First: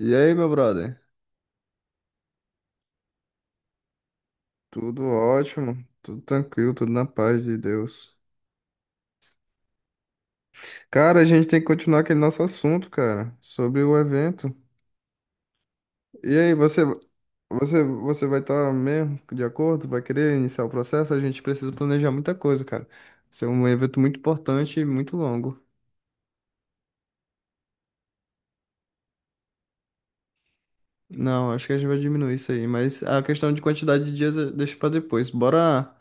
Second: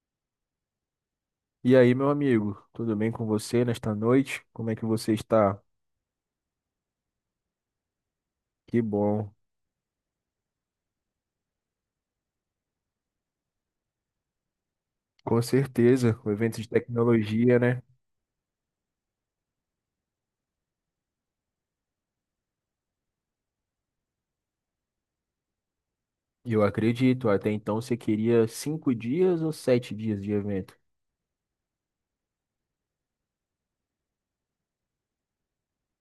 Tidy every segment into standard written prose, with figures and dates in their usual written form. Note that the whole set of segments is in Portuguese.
E aí, meu brother? E aí, meu amigo, tudo bem com você nesta noite? Como é que Tudo você está? ótimo, tudo tranquilo, tudo na paz de Deus. Que bom. Cara, a gente tem que continuar aquele nosso assunto, cara, sobre o evento. Com certeza, E o aí, evento de você, tecnologia, né? você, você vai estar mesmo de acordo? Vai querer iniciar o processo? A gente precisa planejar muita coisa, cara. Isso é um evento muito importante e muito longo. Eu acredito. Até então você queria cinco dias ou sete dias de evento? Não, acho que a gente vai diminuir isso aí, mas a questão de quantidade de dias deixa pra depois. Bora.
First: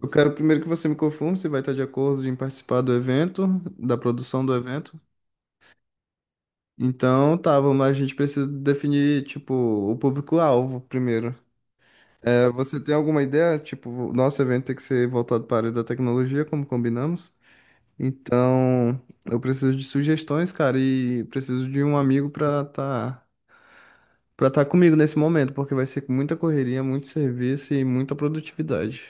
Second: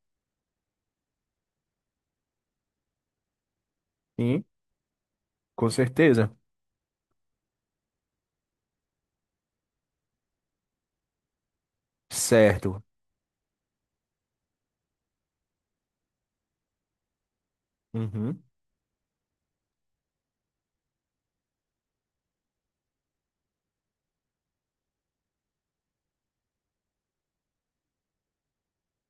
Eu quero primeiro que você me confirme se vai estar de acordo em participar do evento, da Sim, produção do evento. com certeza. Então, tá, vamos lá, a gente precisa definir, tipo, o público-alvo primeiro. É, você Certo. tem alguma ideia? Tipo, o nosso evento tem que ser voltado para a área da tecnologia, como combinamos. Uhum. Então, eu preciso de sugestões, cara, e preciso de um amigo pra tá comigo nesse momento, porque vai ser muita correria, muito serviço e muita produtividade.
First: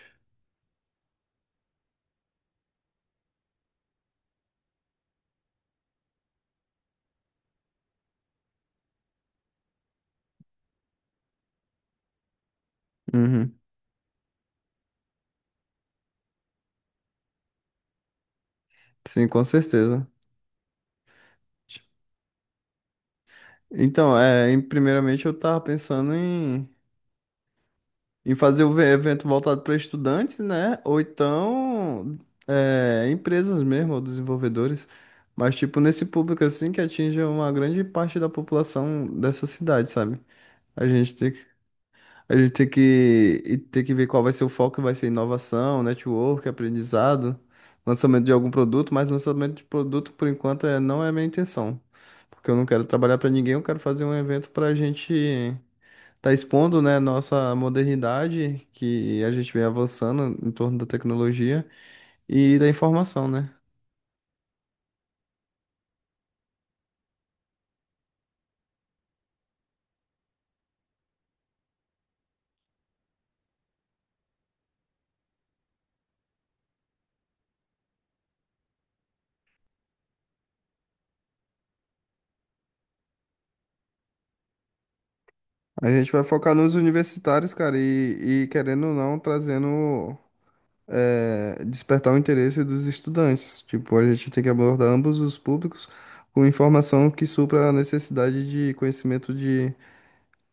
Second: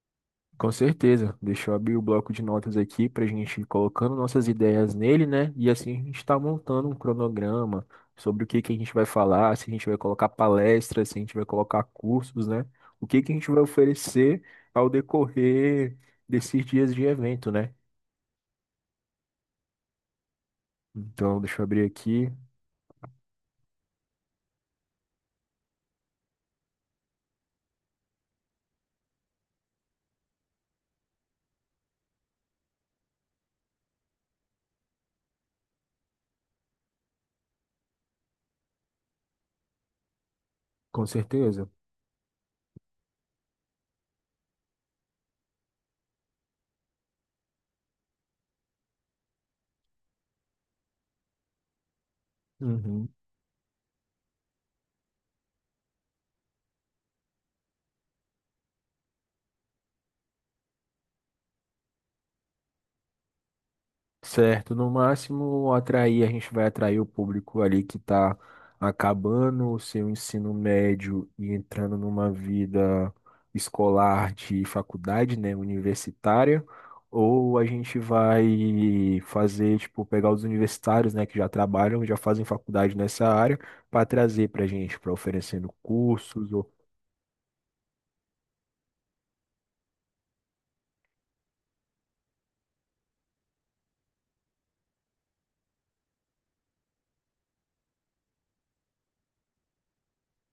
Com certeza. Deixa eu abrir o bloco de notas aqui para a gente ir colocando nossas ideias nele, né? E assim a gente está montando um cronograma sobre o que que a gente vai falar, se a gente vai colocar palestras, se a gente vai colocar cursos, né? O que que a gente Uhum. vai oferecer ao decorrer desses dias de evento, né? Sim, com certeza. Então, deixa eu abrir aqui. Então, primeiramente eu tava pensando em fazer o evento voltado para estudantes, né? Ou então empresas mesmo, ou desenvolvedores. Mas, tipo, nesse público assim que atinge uma grande parte da população dessa cidade, sabe? A Com gente tem que, certeza. a gente tem que, e tem que ver qual vai ser o foco, vai ser inovação, network, aprendizado, lançamento de algum produto, mas lançamento de produto, por enquanto, não é a minha intenção. Porque eu não quero Uhum. trabalhar para ninguém, eu quero fazer um evento para gente tá expondo, né, nossa modernidade, que a gente vem avançando em torno da tecnologia e da informação, né? Certo, no máximo atrair, a gente vai atrair o público ali que está acabando o seu ensino médio e entrando numa vida escolar de faculdade, né, universitária, ou a gente vai fazer, tipo, pegar os universitários, né, que já trabalham, já fazem faculdade nessa área, para trazer para a gente, para oferecendo A gente vai cursos. focar nos universitários, cara, e querendo ou não, trazendo, despertar o interesse dos estudantes. Tipo, a gente tem que abordar ambos os públicos com informação que supra a necessidade de conhecimento de,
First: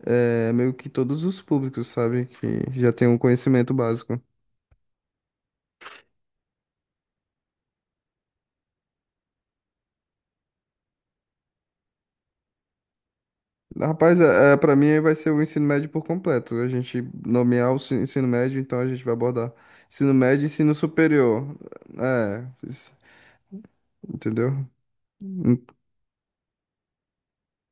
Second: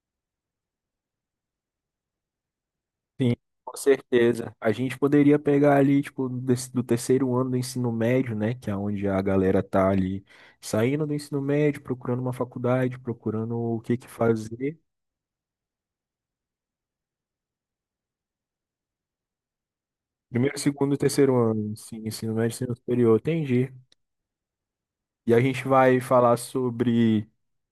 meio que todos os públicos, sabe? Que já tem um Sim, conhecimento com básico. certeza. A gente poderia pegar ali, tipo, do terceiro ano do ensino médio, né? Que é onde a galera tá ali saindo do ensino médio, procurando uma faculdade, procurando o que que Rapaz, para fazer. mim aí vai ser o ensino médio por completo. A gente nomear ensino médio, então a gente vai abordar ensino médio e Primeiro, ensino segundo e terceiro superior. ano, sim, ensino É, médio, ensino isso- superior, entendi. entendeu? E a En- gente vai falar sobre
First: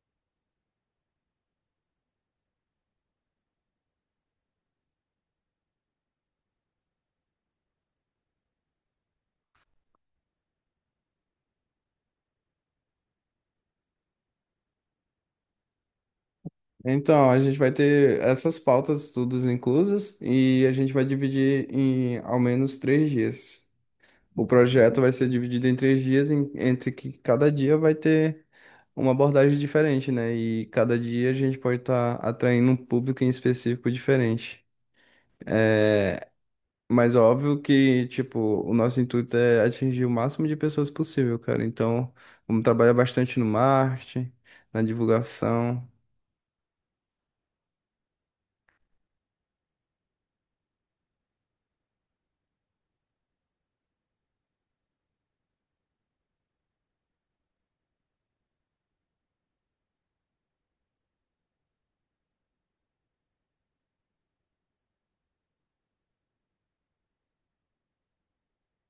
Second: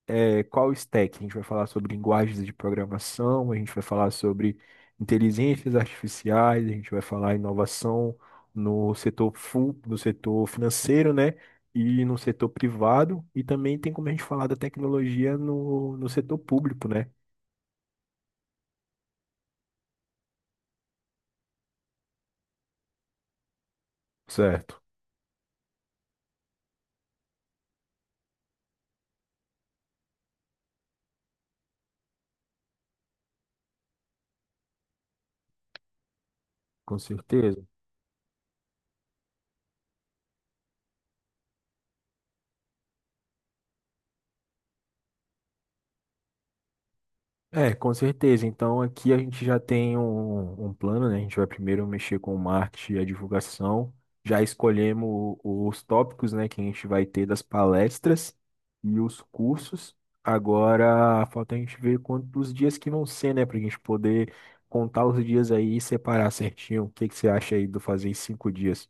qual stack? A gente vai falar sobre linguagens de programação, a gente vai falar sobre inteligências artificiais, a gente vai falar inovação no setor full, no setor financeiro, né? E no setor privado, e também tem como a gente falar da tecnologia no setor público, né? Então, a gente vai ter essas pautas todas inclusas e a gente vai dividir em ao menos 3 dias. O Certo. projeto vai ser dividido em 3 dias, entre que cada dia vai ter uma abordagem diferente, né? E cada dia a gente pode estar atraindo um público em específico diferente. Com Mas óbvio certeza. que, tipo, o nosso intuito é atingir o máximo de pessoas possível, cara. Então, vamos trabalhar bastante no marketing, na divulgação. É, com certeza. Então aqui a gente já tem um plano, né? A gente vai primeiro mexer com o marketing e a divulgação. Já escolhemos os tópicos, né, que a gente vai ter das palestras e os cursos. Agora falta a gente ver quantos dias que vão ser, né, para a gente poder contar os dias aí e separar certinho. O que que você acha aí do fazer em cinco dias?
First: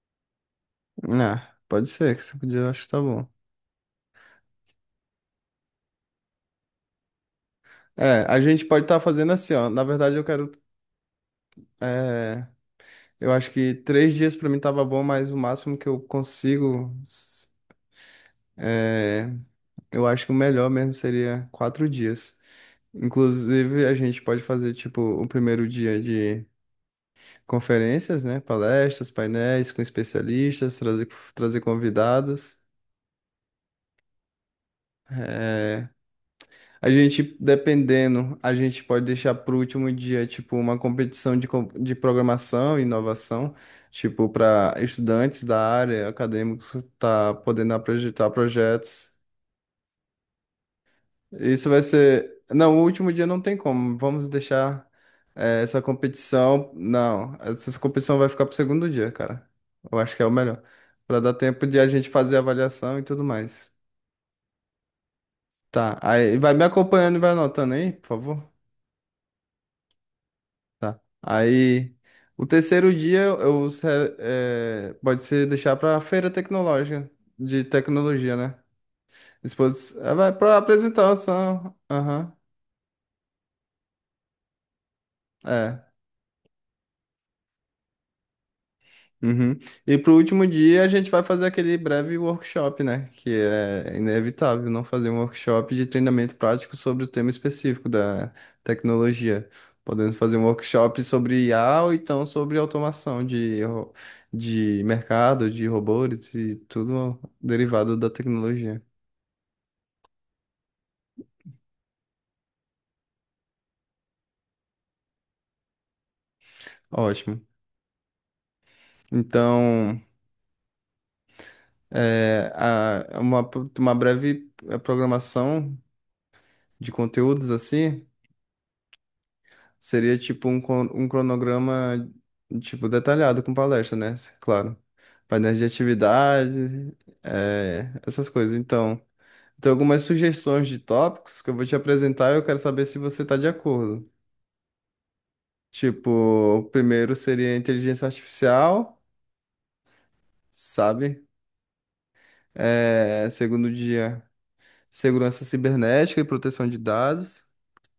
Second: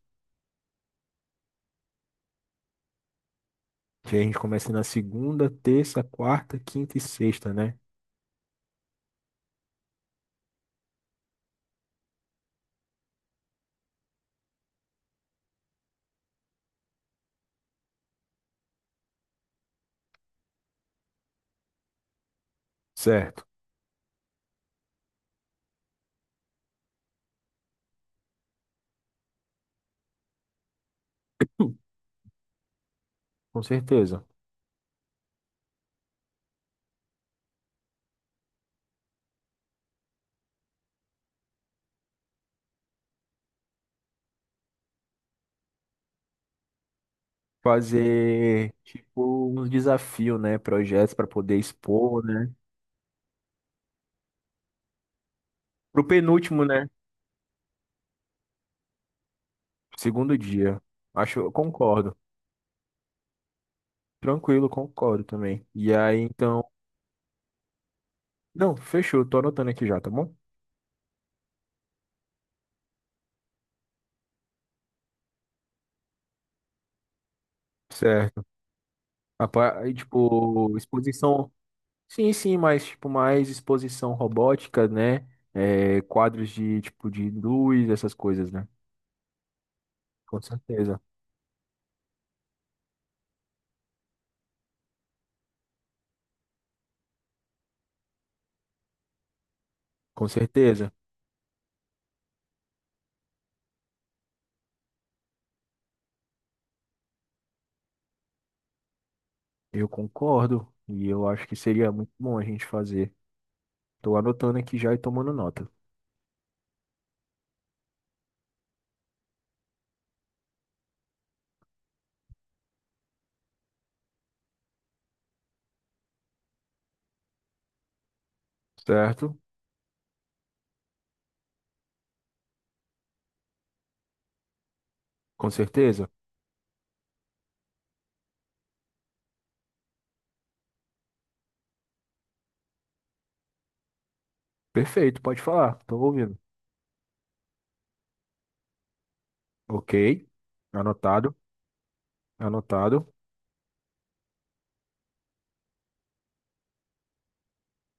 Ah, pode ser, que 5 dias eu acho que tá bom. Que a gente começa na segunda, terça, quarta, quinta e sexta, né? É, a gente pode estar fazendo assim, ó. Na verdade, eu quero. é, eu acho que 3 dias pra mim tava bom, mas o máximo que eu consigo. É, eu acho que o melhor mesmo seria 4 dias. Certo, Inclusive, a gente pode fazer, tipo, o primeiro dia de conferências, né? Palestras, painéis com especialistas, trazer, convidados. com certeza. É, a gente, dependendo, a gente pode deixar para o último dia, tipo, uma competição de programação e inovação, tipo, para estudantes da área, acadêmicos, tá podendo apresentar Fazer projetos. tipo uns desafios, né? Projetos para poder Isso vai expor, ser. né? Não, o último dia não tem como. Vamos deixar essa Pro penúltimo, competição. né? Não, essa competição vai ficar pro segundo dia, cara. Eu acho que é o Segundo melhor. dia. Pra dar Acho, eu tempo de a gente concordo. fazer a avaliação e tudo mais. Tranquilo, concordo também. E Tá. aí, Aí vai me então. acompanhando e vai anotando aí, por favor. Não, fechou, tô anotando aqui já, tá bom? Tá. Aí. O terceiro dia eu, se- eh, pode ser deixar para feira tecnológica, de tecnologia, Certo. né? Aí, Vai para tipo, exposição. apresentação. Sim, Aham. sim, mas tipo, mais exposição robótica, né? É. É, quadros de tipo de luz, essas coisas, né? Uhum. E pro Com último dia a certeza. gente vai fazer aquele breve workshop, né? Que é inevitável não fazer um workshop de treinamento prático sobre o tema específico da tecnologia. Podemos Com fazer um certeza. workshop sobre IA ou então sobre automação de mercado, de robôs e tudo derivado da tecnologia. Eu concordo. E eu acho que seria muito bom a gente fazer. Tô anotando aqui já e tomando nota. Ótimo. Então, é, a- uma, uma breve programação de conteúdos assim. Certo? Seria tipo um cronograma tipo detalhado com palestra, né? Claro. Com Painéis de certeza? atividades, essas coisas. Então, tem algumas sugestões de tópicos que eu vou te apresentar e eu quero saber se você está de acordo. Perfeito, pode falar. Tô Tipo, ouvindo. o primeiro seria inteligência artificial, Ok. sabe? Anotado, anotado, É, segundo dia, segurança cibernética e proteção de dados,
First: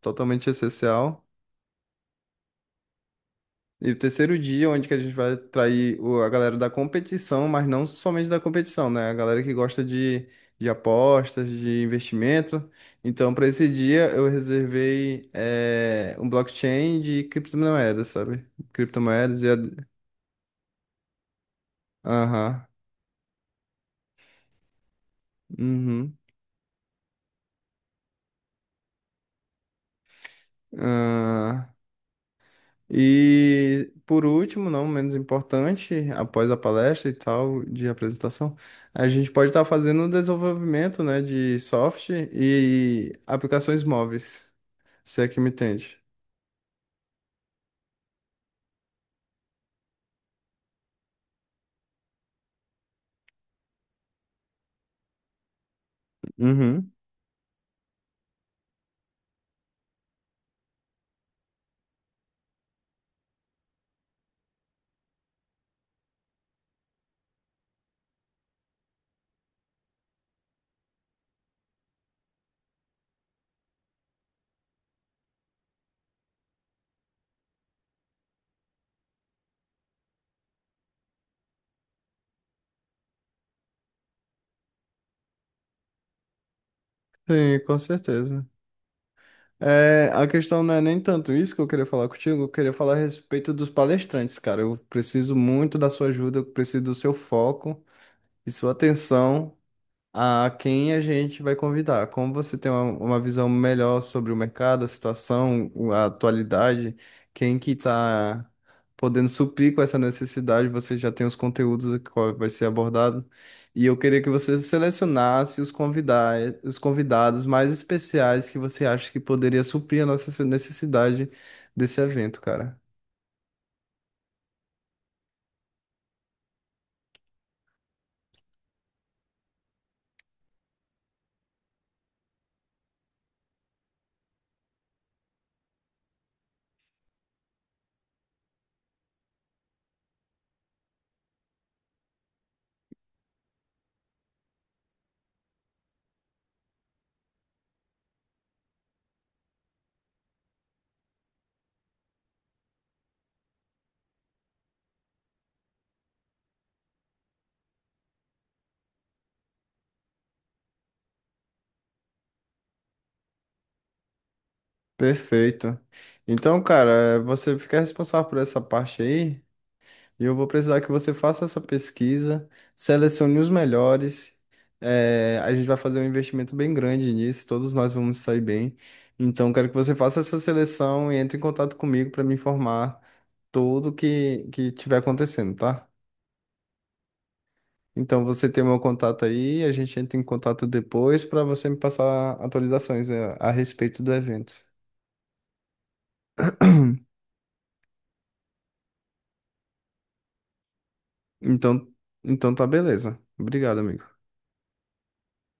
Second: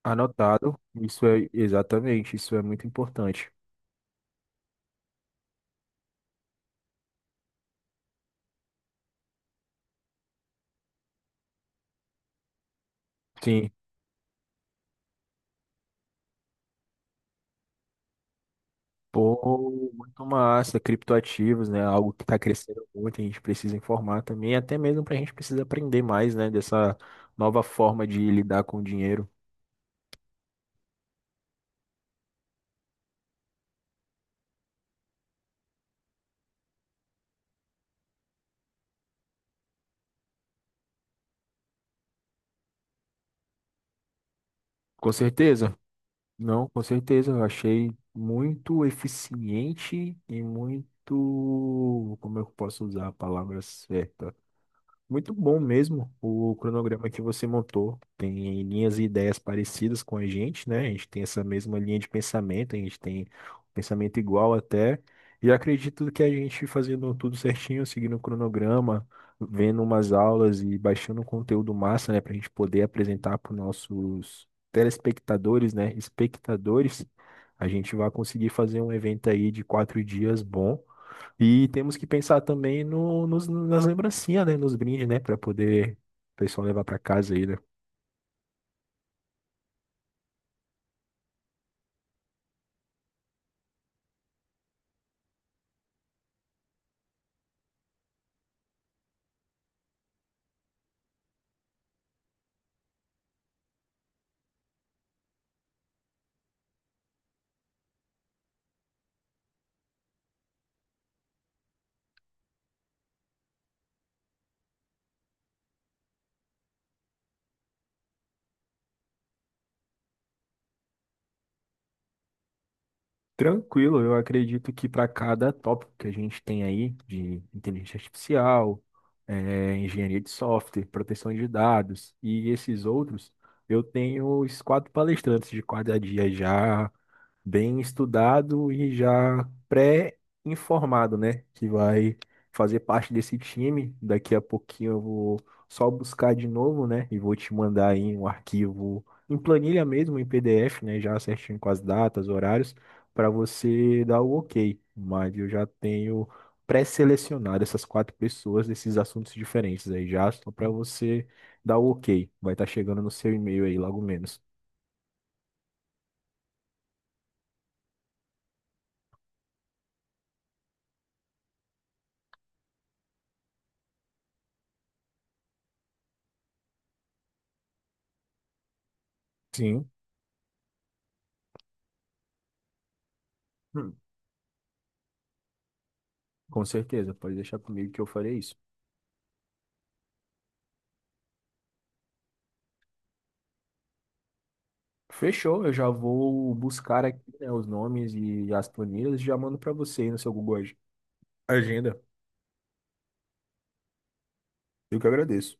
totalmente anotado. essencial. Isso é exatamente, isso é muito importante. E o terceiro dia, onde que a gente vai atrair a galera da competição, mas não somente da competição, né? A galera que gosta de apostas, de investimento. Então, para esse Sim. dia, eu reservei um blockchain de criptomoedas, sabe? Criptomoedas. Pô, muito massa, criptoativos, né? Algo que está Aham. crescendo muito, a gente precisa informar também, até mesmo para a gente precisa aprender Uhum. mais, né? Dessa nova forma de lidar com o dinheiro. Ah, e por último, não menos importante, após a palestra e tal de apresentação, a gente pode estar fazendo o desenvolvimento, né, de software e aplicações móveis, Com se é que me certeza. entende. Não, com certeza, eu achei muito eficiente e muito, como é que eu posso usar a palavra certa? Muito bom mesmo o Uhum. cronograma que você montou. Tem linhas e ideias parecidas com a gente, né? A gente tem essa mesma linha de pensamento, a gente tem um pensamento igual até. E acredito que a gente fazendo tudo certinho, seguindo o cronograma, vendo umas aulas e baixando um conteúdo massa, né? Para a gente poder apresentar para os nossos telespectadores, né? Espectadores, a gente vai conseguir fazer um evento aí de quatro dias bom. E temos que pensar também no, nos, nas lembrancinhas, né? Nos brindes, né? Para poder o pessoal levar para casa aí, né? Sim, com certeza. É, a questão não é nem tanto isso que eu queria falar contigo, eu queria falar a respeito dos palestrantes, cara. Eu preciso muito da sua ajuda, eu preciso do seu foco e sua atenção. A quem a gente vai convidar. Como você tem uma visão melhor sobre o mercado, a situação, a atualidade, quem que está podendo suprir com essa necessidade, você já tem os conteúdos que qual vai ser abordado. E eu queria que você selecionasse os convidados mais especiais que você acha que poderia suprir a nossa necessidade desse evento, cara. Tranquilo, eu acredito que para cada tópico que a gente tem aí, de inteligência artificial, engenharia de software, proteção de dados e esses outros, eu tenho os quatro palestrantes de cada dia já bem estudado e já pré-informado, né? Que vai fazer parte desse time. Daqui a pouquinho eu vou só buscar de novo, né? E vou te mandar aí um arquivo em planilha mesmo, em PDF, né? Já certinho com as datas, horários, para você dar o ok. Mas eu já tenho pré-selecionado essas quatro pessoas desses assuntos diferentes aí já, só para você dar o ok. Vai estar chegando no seu e-mail aí logo menos. Perfeito. Então, cara, você fica responsável por essa parte aí. E eu vou precisar que você faça essa pesquisa, selecione os melhores. A gente vai fazer um investimento bem grande nisso, todos nós vamos sair bem. Então, quero que Sim. você faça essa seleção e entre em contato comigo para me informar tudo que tiver acontecendo, tá? Com certeza, pode deixar comigo que eu Então, farei você isso. tem o meu contato aí, a gente entra em contato depois para você me passar atualizações a respeito do evento. Fechou, eu já vou buscar aqui, né, os nomes e as planilhas e já mando para você aí no seu Então, Agenda. então tá beleza. Obrigado, amigo. Eu que agradeço.